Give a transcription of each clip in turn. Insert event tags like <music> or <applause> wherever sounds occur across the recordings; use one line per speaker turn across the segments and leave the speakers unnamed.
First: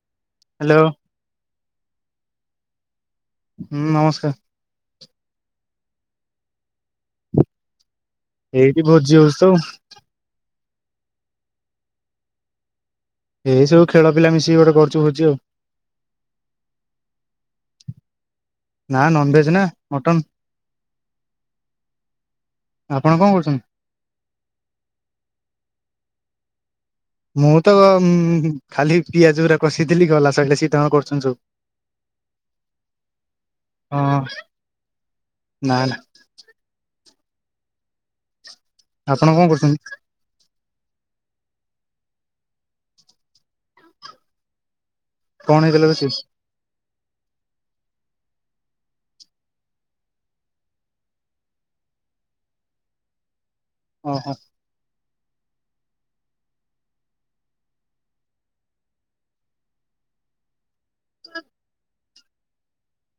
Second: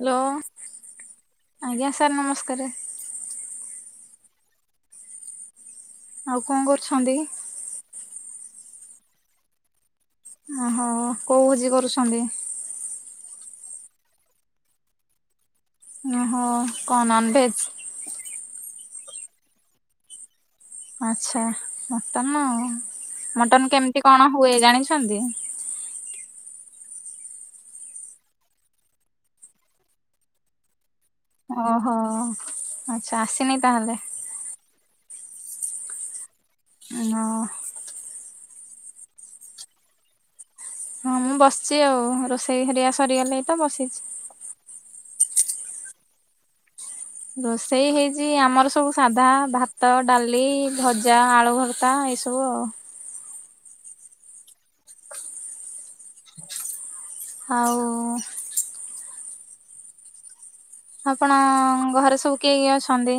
Hello.
Hello.
ଆଜ୍ଞା sir ନମସ୍କାରେ।
ହୁଁ, ନମସ୍କାର।
ଆଉ କଣ କରୁଛନ୍ତି?
ଏଇଠି ଭୋଜି ହୋଉଛି ତ ଆଉ।
ଓହୋ କୋଉ ଭୋଜି କରୁଛନ୍ତି?
ଏଇ ସବୁ ଖେଳ ପିଲା ମିଶିକି ଗୋଟେ କରୁଚୁ ଭୋଜି ଆଉ।
ଓହୋ କଣ ନନ୍ ଭେଜ୍‌।
ନା ନନ୍‌ଭେଜ୍‌ ନା ମଟନ।
ଆଚ୍ଛା ମଟନ। ଆଉ
ଆପଣ କଣ କରୁଛନ୍ତି?
ମଟନ କେମିତି କଣ ହୁଏ ଜାଣିଛନ୍ତି?
ମୁଁ ତ ଉଁ ଖାଲି ପିଆଜ ପୁରା କଷିଥିଲି ଗଲା। ସଇଲା ସିତାଙ୍କ କରୁଚନ୍ତି ସୁ
ଓହୋ ଆଛା ଆସିନି ତାହେଲେ।
ହଁ ନା ନା।
ନା।
ଆପଣ କଣ କରୁଛନ୍ତି?
ହଁ ମୁଁ ବସିଛି ଆଉ ରୋଷେଇ ହେରିଆ ସରିଗଲେ ତ ବସିଛି।
କଣ ହେଇଥିଲା ରୋଷେଇ?
ରୋଷେଇ ହେଇଛି ଆମର ସବୁ ସାଧା ଭାତ ଡାଲି ଭଜା ଆଳୁ ଭର୍ତା ଏଇ ସବୁ। କୂଅ।
ଓହୋ।
ଆଉ ଆପଣ ଘରେ ସବୁ କିଏ କିଏ ଅଛନ୍ତି?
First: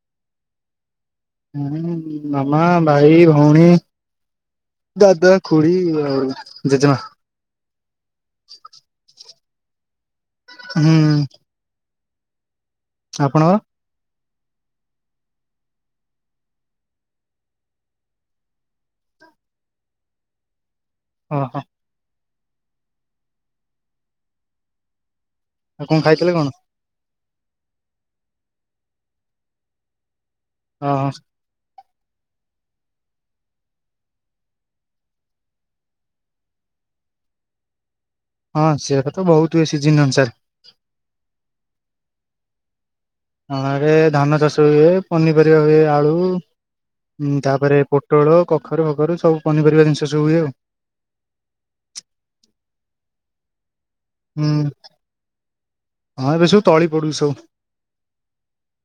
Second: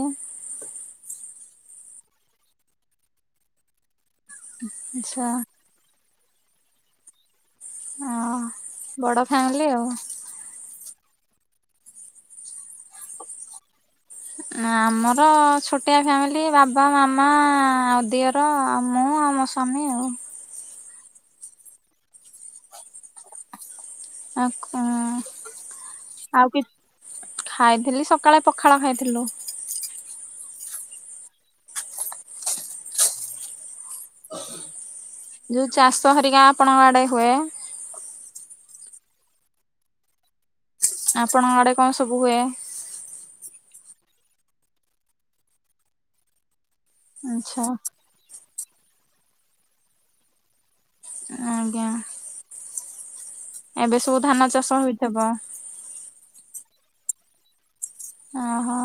ହୁଁ ମାମା ଭାଇ ଭଉଣୀ। ଦାଦା
ଆଚ୍ଛା
ଖୁଡ଼ି ଆଉ ଜେଜେମା।
ହଁ ବଡ ଫ୍ୟାମିଲି ଆଉ।
ହୁଁ। ଆପଣଙ୍କ
ଆମର ଛୋଟିଆ ଫ୍ୟାମିଲି ବାବା ମାମା ଆଉ ଦିଅର ଆଉ ମୁଁ ଆଉ ସ୍ୱାମୀ ଆଉ।
ଓହୋ।
ଆ କ
ଆଉ କଣ ଖାଇଥିଲେ କଣ
ଆଉ କି ଖାଇଥିଲି ସକାଳେ ପଖାଳ ଖାଇଥିଲୁ।
ଓହୋ।
ଯୋଉ ଚାଷ ହେରିକା ଆପଣଙ୍କ ଆଡେ ହୁଏ।
ହଁ ସେଇଟା ତ ବହୁତ ହୁଏ ସିଜିନ ଅନୁସାରେ।
ଆପଣଙ୍କ ଆଡେ କଣ ସବୁ ହୁଏ?
ହଁ ଆରେ ଧାନ ଚାଷ ହୁଏ ପନିପରିବା ହୁଏ ଆଳୁ
ଆଚ୍ଛା
ତାପରେ ପୋ ଟୋଳ କଖାରୁ ଫଖାରୁ ସବୁ ପନିପରିବା ଜିନିଷ ସବୁ ହୁଏ ଆଉ।
ଆଜ୍ଞା। ଏବେ ସବୁ
ହୁଁ
ଧାନ ଚାଷ ହୋଇଥିବ?
ହଁ ଏବେ ସବୁ ତଳି ପଡୁଚି ସବୁ।
ଓହୋ।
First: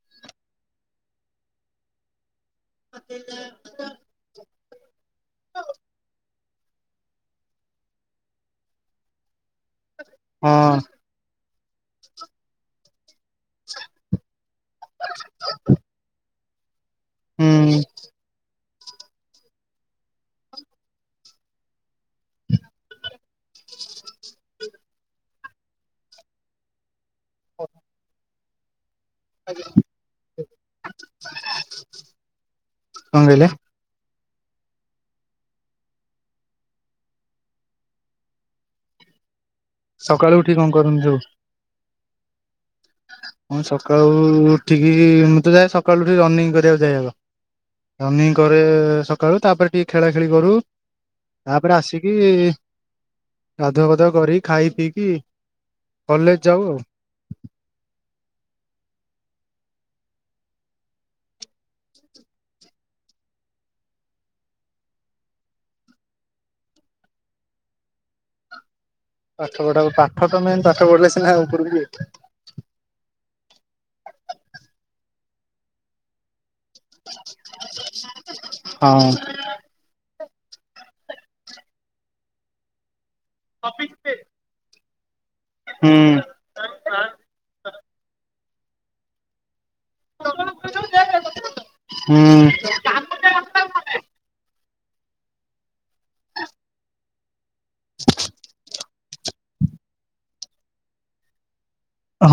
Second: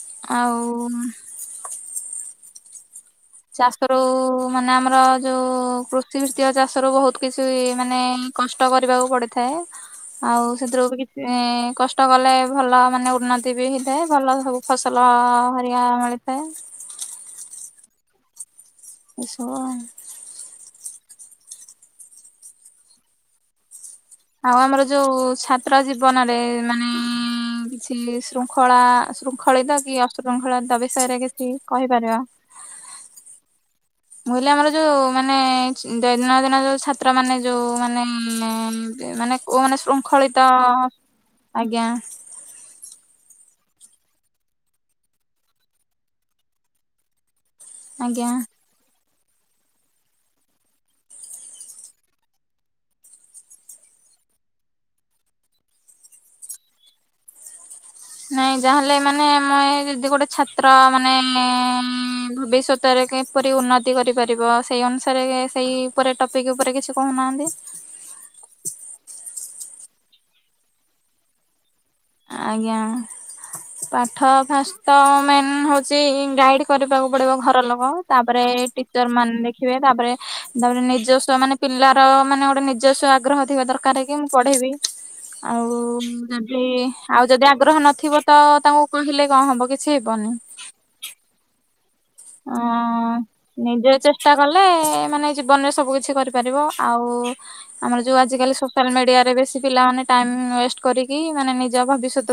ଆଉ
ଆ <unintelligible>
ଚାଷରୁ ମାନେ ଆମର ଯୋଉ କୃଷି ଭିତ୍ତିକ ଚାଷ ରୁ ବହୁତ କିଛି ମାନେ କଷ୍ଟ କରିବାକୁ ପଡିଥାଏ ଆଉ
ହଁ
ସେଥିରୁବି ଏଁ କଷ୍ଟ କଲେ ଭଲ ମାନେ ଉନ୍ନତି ବି ହେଇଥାଏ ଭଲ ହଉ ଫସଲ ହେରିକା ମିଳିଥାଏ।
ହୁଁ।
ଏସବୁ ଆଉ। ଆଉ ଆମର ଯୋଉ ଛାତ୍ର ଜୀବନରେ ମାନେ ଆଉ କିଛି ଶୃଙ୍ଖଳା ଶୃଙ୍ଖଳିତ କି ଅଶୃଙ୍ଖଳିତ ବିଷୟରେ କିଛି କହିପାରିବ?
କଣ କହିଲେ?
ମୁ କହିଲି ଆମର ଯୋଉ ମାନେ ଦୈନନ୍ଦିନ ଦିନ ଯୋଉ ଛାତ୍ର ମାନେ ଯୋଉ ମାନେ ମାନେ କୋ ମାନେ
ସକାଳୁ
ଶୃଙ୍ଖଳିତ
ଉଠିକି କଣ କରନ୍ତି ସବୁ
ଆଜ୍ଞା।
ମୁଁ ସକାଳୁ ଉଠିକି ମୁଁ ତ ଯାଏ ସକାଳୁ ଉଠିକି ରନିଂ କରିବାକୁ ଯାଏ ଆଗ।
ଆଜ୍ଞା।
ରନିଂ କରେ ସ କରୁ ତାପରେ ଟିକେ ଖେଳା ଖେଳି କରୁ ତାପରେ ଆସିକି ଗାଧୁଆ ଗଧୁଆ କରିକି ଖାଇ ପିଇକି କଲେଜ ଯାଉ ଆଉ।
ନାଇଁ ଯାହାହେଲେ ମାନେ ମୁଇ ଯଦି ଗୋଟେ ଛାତ୍ର ମାନେ ଭବିଷ୍ୟତ ରେ କିପରି ଉନ୍ନତି କରିପାରିବ ସେଇ ଅନୁସାରେ ସେଇ ଉପରେ ଟପିକ ଉପରେ କିଛି କହୁନାହାନ୍ତି।
ପାଠ ପଢା ପାଠ ତ ମେନ୍ ପାଠ ପଢିଲେ ସିନା ଉପରକି ଯିବେ।
ଆଜ୍ଞା ପାଠ ଫାଷ୍ଟ ତ ମେନ୍ ହେଉଛି ଗାଇଡ଼୍ କରିବାକୁ ପଡିବ ଘର ଲୋକ ତାପରେ ଟିଚର
ହଁ
ମାନେ ଦେଖିବେ ତାପରେ ତାପରେ ନିଜସ୍ୱ ମାନେ ପିଲାର ମାନେ ଗୋଟେ ନିଜସ୍ଵ ଆଗ୍ରହ ଥିବା ଦରକାର କି ମୁଁ ପଢ଼େଇବି ଆଉ
ହୁଁ
ଯଦି ଆଉ ଯଦି ଆଗ୍ରହ ନଥିବ ତ ତାଙ୍କୁ କହିଲେ କଣ ହବ କିଛି ହେବନି।
ହୁଁ।
ଅଁ ନିଜେ ଚେଷ୍ଟା କଲେ ମାନେ ଜୀବନରେ ସବୁ କିଛି କରିପାରିବ ଆଉ ଆମର ଯୋଉ ଆଜିକାଲି ସୋସିଆଲ ମିଡିଆରେ ବେଶୀ ପିଲାମାନେ ଟାଇମ ୱେଷ୍ଟ କରିକି ମାନେ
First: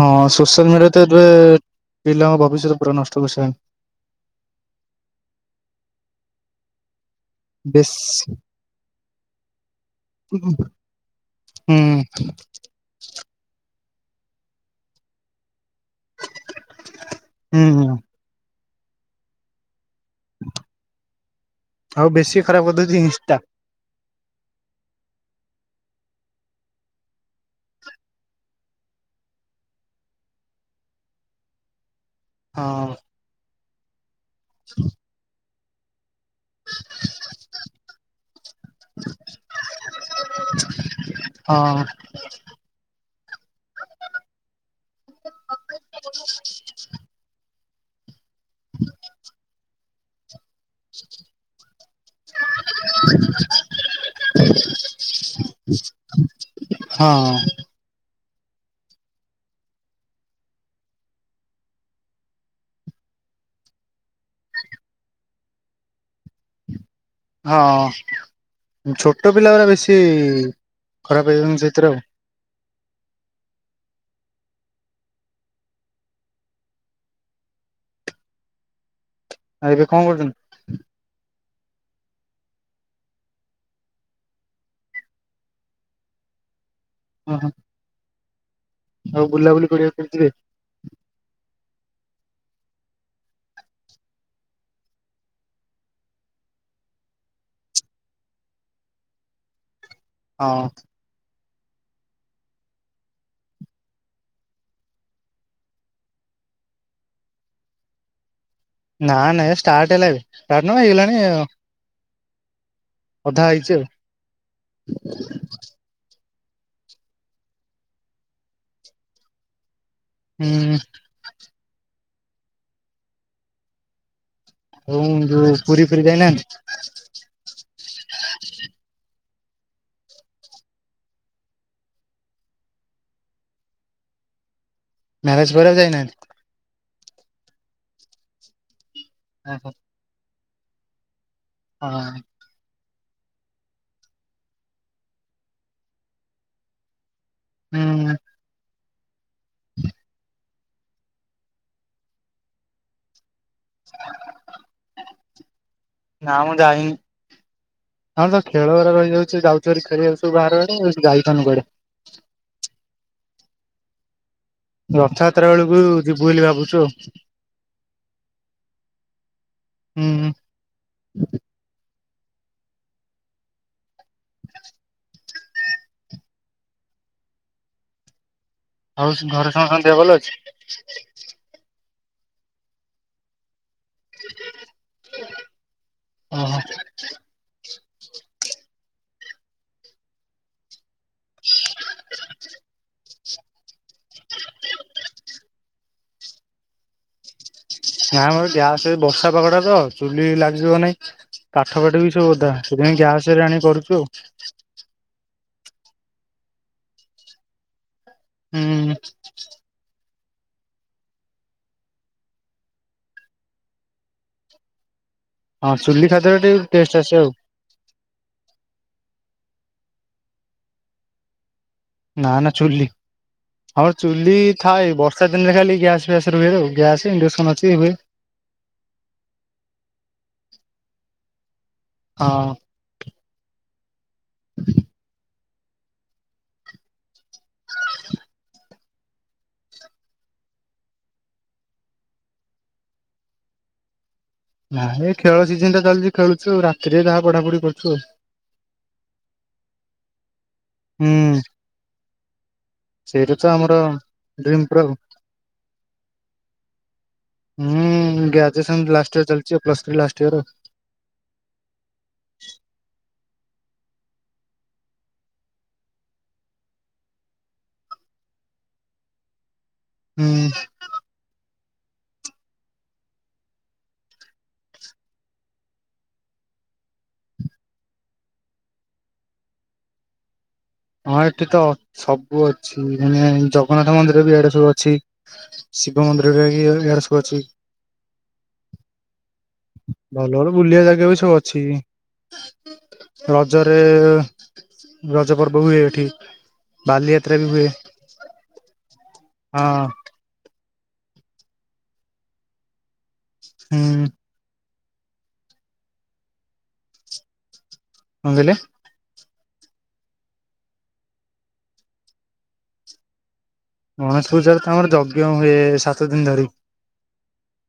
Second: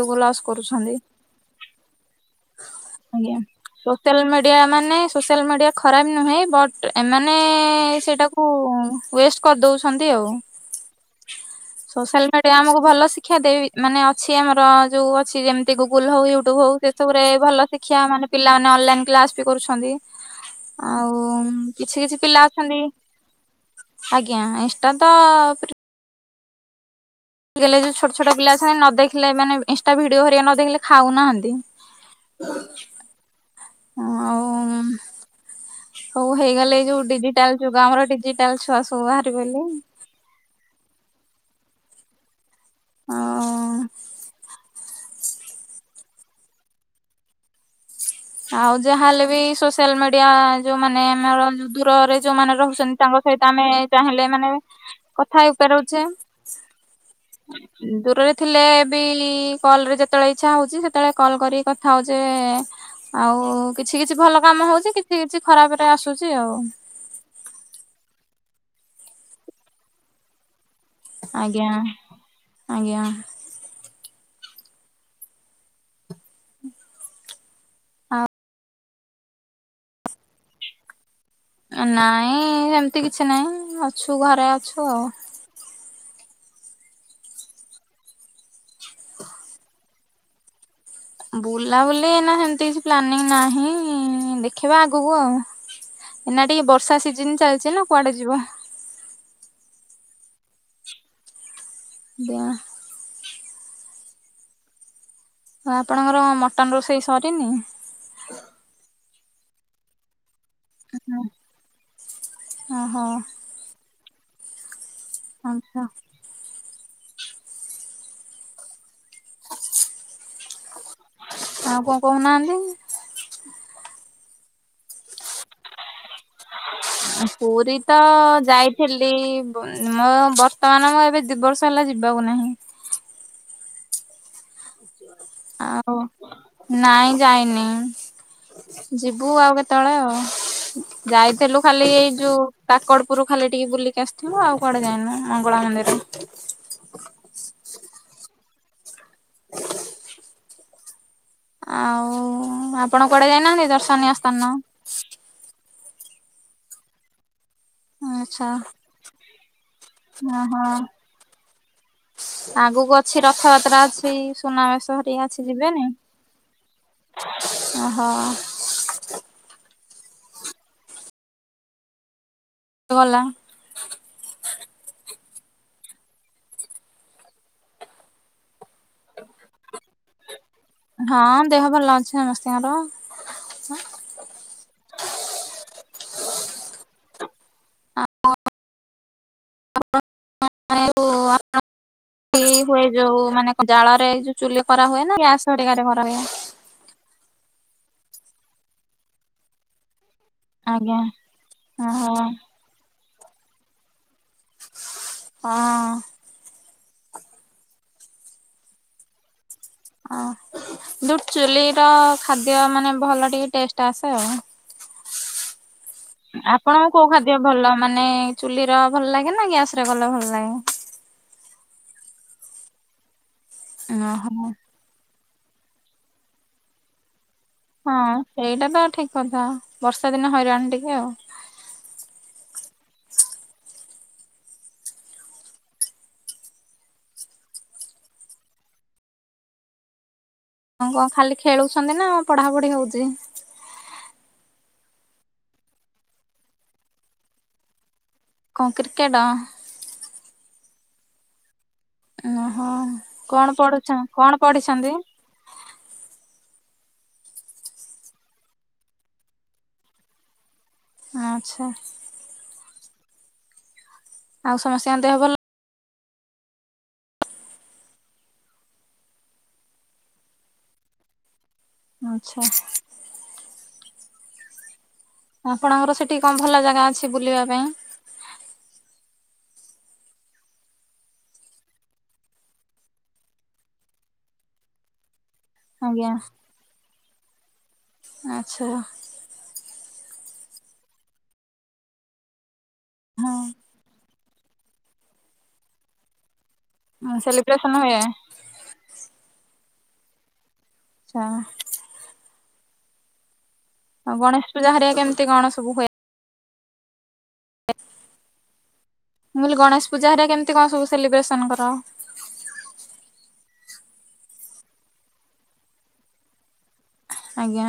ହଁ
ଲସ୍
ସୋସିଆଲ ମିଡ଼ିଆ
କରୁଛନ୍ତି।
ତ ଏବେ ପିଲାଙ୍କ ଭବିଷ୍ୟତ ପୁରା ନଷ୍ଟ
ଆଜ୍ଞା।
କରିସାରିଲାନଣି।
ସୋସିଆଲ ମିଡିଆ ମାନେ ସୋସିଆଲ ମିଡିଆ ଖରାପ ନୁହେଁ ବଟ୍ ଏମାନେ
ବେଶୀ
ସେଇଟାକୁ ୱେଷ୍ଟ କରିଦଉଛନ୍ତି ଆଉ।
ହୁଁ
ସୋସିଆଲ ମିଡିଆ ଆମକୁ ଭଲ ଶିକ୍ଷା ଦେବି ମାନେ ଅଛି ଆମର ଯୋଉ ଅଛି ଯେମିତି ଗୁଗୁଲ୍ ହଉ ୟୁଟ୍ୟୁବ ହଉ ସବୁରେ
ହୁଁ
ଭଲ
ହୁଁ
ଶିକ୍ଷା ମାନେ ପିଲାମାନେ ଅନଲାଇନ କ୍ଲାସ ବି କରୁଛନ୍ତି ଆଉ। କିଛି
ଆଉ
କିଛି
ବେଶୀ
ପିଲା
ଖରାପ
ଅଛନ୍ତି
କରିଦଉଛି ଇନଷ୍ଟା
ଆଜ୍ଞା ଇଁଷ୍ଟା ତ ଯୋଉ ଛୋଟ ଛୋଟ ପିଲା ଅଛନ୍ତି ନ ଦେଖିଲେ ମାନେ ଇଁଷ୍ଟା ଭିଡିଓ ହରିକା ନ ଦେଖିଲେ ଖାଉନାହାନ୍ତି।
ହଁ।
ହଁ ଆଉ ହଉ ହେଇଗଲେ ଏଇ ଯୋଉ ଡିଜିଟାଲ ଯୁଗ ଆମର ଡିଜିଟାଲ ଛୁଆ ସବୁ ବାହାରିବ ବୋଲି
ହଁ।
ଆଉ।
<inaudible>
ଆଉ ଯାହାହେଲେ ବି ସୋସିଆଲ ମିଡିଆ ଯୋଉ ମାନେ ଆମର ଦୂରରେ ଯୋଉମାନେ ରହୁଛନ୍ତି ତାଙ୍କ ସହିତ ଆମେ ଚାହିଁଲେ ମାନେ କଥା ହେଇ ପାରୁଛେ।
ହଁ।
ଦୂରରେ ଥିଲେ ବି କଲ ରେ ଯେତେବେଳେ ଇଚ୍ଛା ହଉଛି ସେତେବେଳେ କଲ୍ କରି କଥା ହଉଚି ଆଉ କିଛି କିଛି ଭଲ କାମ ହଉଛି କିଛି କିଛି ଖରାପ ରେ ଆସୁଛି ଆଉ।
ହଁ ଛୋଟ ପିଲା ଉରା ବେଶୀ ଖରାପ ହେଇଯାଉଛନ୍ତି
ଆଜ୍ଞା
ସେଥିରେ ଆଉ
ଆଜ୍ଞା।
ଆଉ ଏବେ କଁ କରୁଛନ୍ତି।
ନାଇଁ ହେମ୍ତି କିଛି ନାଇଁ ଅଛୁ ଘରେ ଅଛୁ ଆଉ।
ହୁଁ। ଆଉ ବୁଲାବୁଲି କରିବାକୁ ଯାଇଥିବେ।
ବୁଲାବୁଲି ନା ସେମତି କିଛି ପ୍ଲାନିଂ ନାହିଁ ଦେଖିବା ଆଗକୁ ଆଉ। ଏଇନା ଟିକେ ବର୍ଷା ସିଜନ ଚାଲିଛି ନା କୁଆଡେ ଯିବ।
ହଁ।
ବା ଆପଣଙ୍କର ମଟନ୍ ରୋଷେଇ ସରିନି।
ନା ନାଇଁ ଷ୍ଟାର୍ଟ ହେଲା ଏବେ। କର୍ଣ୍ଣମା ହେଇଗଲାଣି
ଓହୋ
ଅଧା ହେଇଛି ଆଉ।
ଆଛା।
ହୁଁ।
ଆଉ କଁ କହୁନାହାନ୍ତି।
ହ ଯୋଉ ପୁରୀ ଫୁରୀ ଯାଇନାହାନ୍ତି।
ପୁରୀ ତ ଯାଇଥିଲି ମୋ ବର୍ତ୍ତମାନ ମୁଁ ଏବେ ଦି ବର୍ଷ ହେଲା ଯିବାକୁ ନାହିଁ।
ମ୍ୟାରେଜ ପରେ
ଆଉ
ଯାଇନାହାନ୍ତି?
ନାଇଁ ଯାଇନି। ଯିବୁ ଆଉ
ଓହୋ
କେତେବେଳେ ଆଉ ଯାଇଥିଲୁ ଖାଲି ଏଇ
ହଁ
ଯୋଉ କାକଡ଼ପୁର ଖାଲି ଟିକେ ବୁଲିକି ଆସିଥିବୁ ଆଉ କୁଆଡେ ଯାଇନୁ ମଙ୍ଗଳା ମନ୍ଦିର।
ହୁଁ। ହଁ
ଆଉ ଆପଣ କୁଆଡେ ଯାଇନାହାନ୍ତି ଦର୍ଶନୀୟ ସ୍ଥାନ।
ନା ମୁ ଯାଇନି। ଆମେ ତ
ଆଚ୍ଛା
ଖେଳ ଉରା ରହିଯାଉଛି ଯାଉଛଆରି ଖେଳି ଯାଉଛୁ ବାହାର
ଓହୋ
ଆଡେ ଯାଇପାରନୁ କୁଆଡେ।
ଆଗକୁ ଅଛି ରଥଯାତ୍ରା ଅଛି। ସୁନାବେଶ ହେଟି ଆସି
ରଥଯାତ୍ରା ବେଳକୁ
ଯିବେନି
ଯିବୁ ବୋଲି ଭାବୁଛୁ ଆଉ
ଓହୋ।
ହୁଁ।
ତୋ ଭଲା।
ଆଉ ଘରେ ସମେ ସମସ୍ତେ ଦେହ ଭଲ ଅଛି।
ହଁ ଦେହ ଭଲ ଅଛି ସମସ୍ତିଙ୍କର।
ଓ ହ।
ଆଉ ଆ କି ହୁଏ ଯୋଉ ମାନେ ଜାଳରେ ଯୋଉ ଚୁଲି କରା ହୁଏ ନା ଗ୍ୟାସ ଗୁଡିକରେ କରା ହୁଏ।
ନାଇଁ ମ ଗ୍ୟାସ ବର୍ଷା ପାଗଡା ତ ଚୁଲି ଲାଗିବ
ଆଜ୍ଞା
ନାହିଁ ପାଠ ପାଠ ବି
ଓହୋ
ସବୁ ଓଦା। ସେଇଥିପାଇଁ ଗ୍ୟାସ ରେ ଆଣି କରଛୁ ଆଉ।
ହଁ।
ହୁଁ।
ଓ ଯୋଉ ଚୁଲି ର ଖାଦ୍ୟ ମାନେ ଭଲ ଟିକେ ଟେଷ୍ଟ ଆସେ ଆଉ।
ହଁ ଚୁଲି ଖାଦ୍ୟରେ ଟିକେ
ଆପଣଙ୍କ
ଟେଷ୍ଟ
କୋଉ
ଆସେ ଆଉ
ଖାଦ୍ୟ ଭଲ ମାନେ ଚୁଲି ର ଭଲ ଲାଗେ ନା ଗ୍ୟାସ ରେ ଭଲ ଭଲ ଲାଗେ।
ନା ନା ଚୁଲି ଆମର ଚୁଲି
ଓହୋ।
ଥାଏ ବର୍ଷ ବର୍ଷା ଦିନରେ ଖାଲି ଗ୍ୟାସ୍ ଫ୍ୟାସ୍ ରୁହେ ଗ୍ୟାସ୍ ଇଣ୍ଡକ୍ସନ ଅଛି ହୁଏ।
ହଁ ସେଇଟା ତ ଠିକ୍ କଥା ବର୍ଷା ଦିନ ହଇରାଣ ଟିକେ ଆଉ।
ହଁ।
ହଁ କଣ ଖାଲି ଖେଳୁଛନ୍ତି ନା ପଢାପଢି ହଉଛି।
ନାଇଁ ଏଇ ଖେଳ ସିଜନ ଟା ଚାଲିଛି ଖେଳୁଚୁ ରାତିରେ ଯାହା ପଢା ପଢି କରୁଚୁ ଆଉ।
କଂ କ୍ରିକେଟ।
ହୁଁ।
ଓହୋ
ସେଇଟା ତ
କଣ
ଆମର
ପଢୁଛ କଣ
ଡ୍ରିମ୍ ପୁରା ଆଉ।
ପଢିଚନ୍ତି।
ଉୁଁ ଗ୍ରାଜୁଏସନ ଲାଷ୍ଟ ଇୟର ଚାଲିଛି ପ୍ଲସ୍‌ ଥ୍ରୀ ଲାଷ୍ଟ ଇୟର।
ଆଛା। ଆଉ ସମସିଆ ଦେହ ଭଲ।
ହୁଁ।
ଆଛା। ଆପଣଙ୍କର ସେଠି କଣ ଭଲ ଜାଗା ଅଛି ବୁଲିବା ପାଇଁ।
ହଁ ଏଠି ତ ସବୁ ଅଛି ମାନେ ଜଗନ୍ନାଥ ମନ୍ଦିର ବି ଇଆଡେ ସବୁ ଅଛି। ଶିବ
ଆଜ୍ଞା
ମନ୍ଦିର ରେକି ଇଆଡେ ସବୁ ଅଛି।
ଆଚ୍ଛା।
ଭଲ ଭଲ ବୁଲିବା ଜାଗା ବି ସବୁ ଅଛି
ହଁ
ରଜ ରେ ରଜ ପର୍ବ ହୁଏ ଏଠି। ବାଲିଯାତ୍ରା ବି ହୁଏ ହଁ।
ଚାଆ।
ହୁଁ।
ଆଉ ଗଣେଶ ପୂଜା ହେରିକା କେମିତି କଣ ସବୁ ହୁଏ।
କଣ କହିଲେ।
ମୁଁ ଲି ଗଣେଶ ପୂଜା ହେରା କେମିତି କଣ ସବୁ ସେଲିବ୍ରେସନ କର।
ଗଣେଶ ପୂଜା ତ ଆମର ଯଜ୍ଞ ହୁଏ ସାତ ଦିନ ଧରି।
ଆଜ୍ଞା।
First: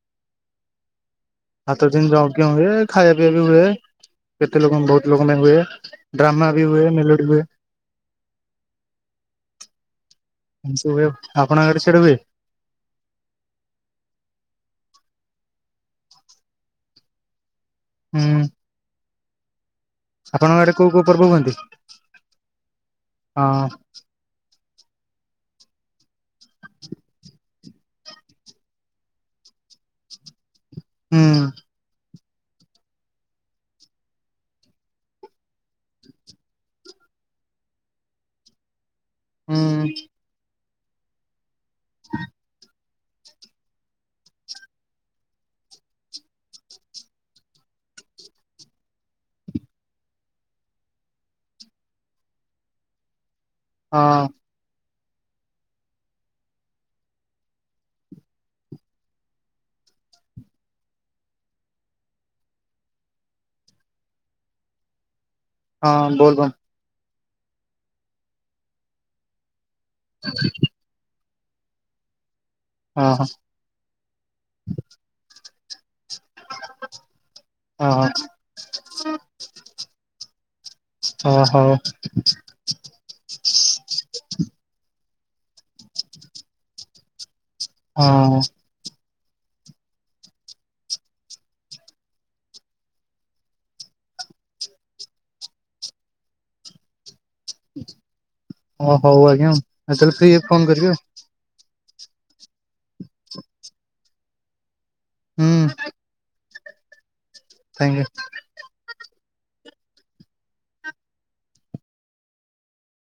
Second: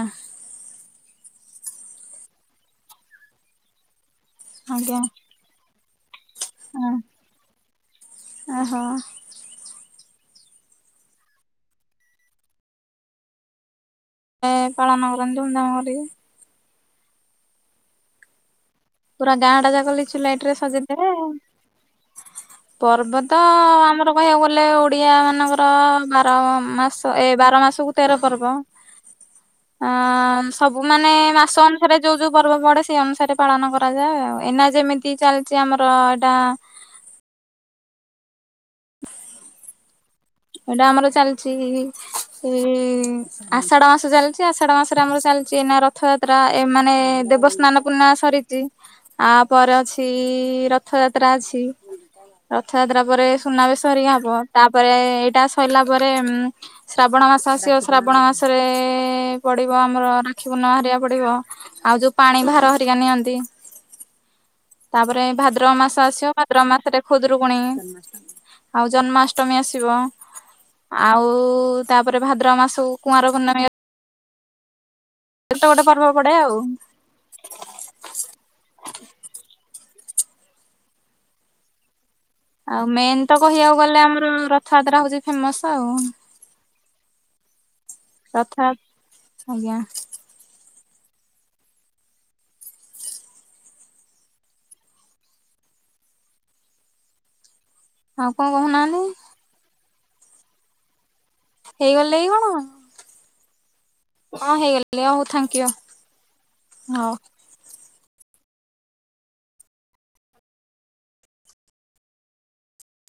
ସାତ ଦିନ ଯଜ୍ଞ ହୁଏ ଖାଇବା ପିଇବା ବି ହୁଏ କେତେ ଲୋକ
ଆଜ୍ଞା
ବହୁତ ଲୋକ ପାଇଁ ହୁଏ। ଡ୍ରାମା ବି ହୁଏ
ହଁ
ମେଲୋଡି ହୁଏ।
ଓହୋ
ଏମିତି ସବୁ ହୁଏ ଆଉ ଆପଣଙ୍କ ଆଡେ ସିଆଡେ ହୁଏ।
ଏ ପଣା ନକ୍ରାନ୍ତି ଧୁମ୍ ଧାମ କରିକି।
ହୁଁ।
ପୁରା ଗାଁ ଟା ଯାକ ଲି ଲିଚୁ ଲାଇଟ୍ ରେ
ଆପଣଙ୍କ ଆଡେ
ସଜେଇ
କୋଉ କୋଉ
ଦେବେ
ପର୍ବ
ଆଉ
ହୁଅନ୍ତି?
ପର୍ବତ
ହଁ
ଆମର କହିବାକୁ ଗଲେ ଓଡିଆ ମାନଙ୍କର ବାର ମାସ ଏ ବାର ମାସକୁ ତେର ପର୍ବ। ଆଁ ସ ସବୁମାନେ
ହୁଁ
ମାସ ଅନୁସାରେ ଯୋଉ ଯୋଉ ପର୍ବ ପଡ଼େ ସେଇ ଅନୁସାରେ ପାଳନ କର କରାଯାଏ ଆଉ ଏନା ଯେମିତି ଚାଲିଛି ଆମର ଏଟା <inaudible>
ହୁଁ।
ଏଇଟା ଆମର ଚାଲିଛି ଇ ଆଷାଢ ମାସ ଚାଲିଛି ଆଷାଢ ମାସରେ ଆମର ଚାଲିଛି ଏ ନା ରଥଯାତ୍ରା ଏ ମାନେ ଦେବସ୍ନାନ ପୁନା ସରିଛି ଆପରେ ଅଛି ରଥ ଯାତ୍ରା ଅଛି। ରଥଯାତ୍ରା ପରେ ସୁନାବେଶ ହେରିକି ହବ
ହଁ
ତାପରେ ଏଇଟା ସରିଲା ପରେ ଉଁ ଶ୍ରାବଣ ମାସ ଆସିବ ଶ୍ରାବଣ ମାସରେ ପଡିବ ଆମର ରାକ୍ଷୀ ପୂର୍ଣ୍ଣିମା ହେରିକା ପଡିବ। ଆଉ ଯୋଉ ପାଣି ଭାର ହରିକା ନିଅନ୍ତି ତାପରେ ଏ ଭାଦ୍ର ଭାଦ୍ରବ
ହଁ
ମାସ ଆସିବ
ବୋଲବମ୍
ଭାଦ୍ରବ ମାସରେ ଖୁଦରୁକୁୁଣୀ ଜନ୍ମାଷ୍ଟମୀ ଆଉ ଜନ୍ମାଷ୍ଟମୀ ଆସିବ।
<inaudible>
ଆଉ ତାପରେ ଭାଦ୍ରବ ମାସକୁ
ହଁ।
କୁଆଁର ପୁର୍ଣ୍ଣମି। ଗୋଟେ ଗୋଟେ ପର୍ବ ପଡେ ଆଉ।
ଓହୋ। ଅ ହଉ।
ଆଉ ମେନ୍ ତ କହିବାକୁ ଗଲେ ଆମର ରଥଯାତ୍ରା ହଉଛି ଫେମସ ଆଉ।
ହଁ
ରଥଯାତ ଆଜ୍ଞା। ଆଉ କଣ
ଅ
କହୁନାହାନ୍ତି
ହଉ ଆଜ୍ଞା ଆଉ ଏତେ ଫ୍ରି ହେଇ ଫୋନ୍ କରିବେ ଆଉ।
‌ହେଇଗଲେ କି କଣ? ହଁ ହେଇଗଲେ ହଉ
ହୁଁ
ଥଙ୍କୟୁ ହଉ।
Thank you.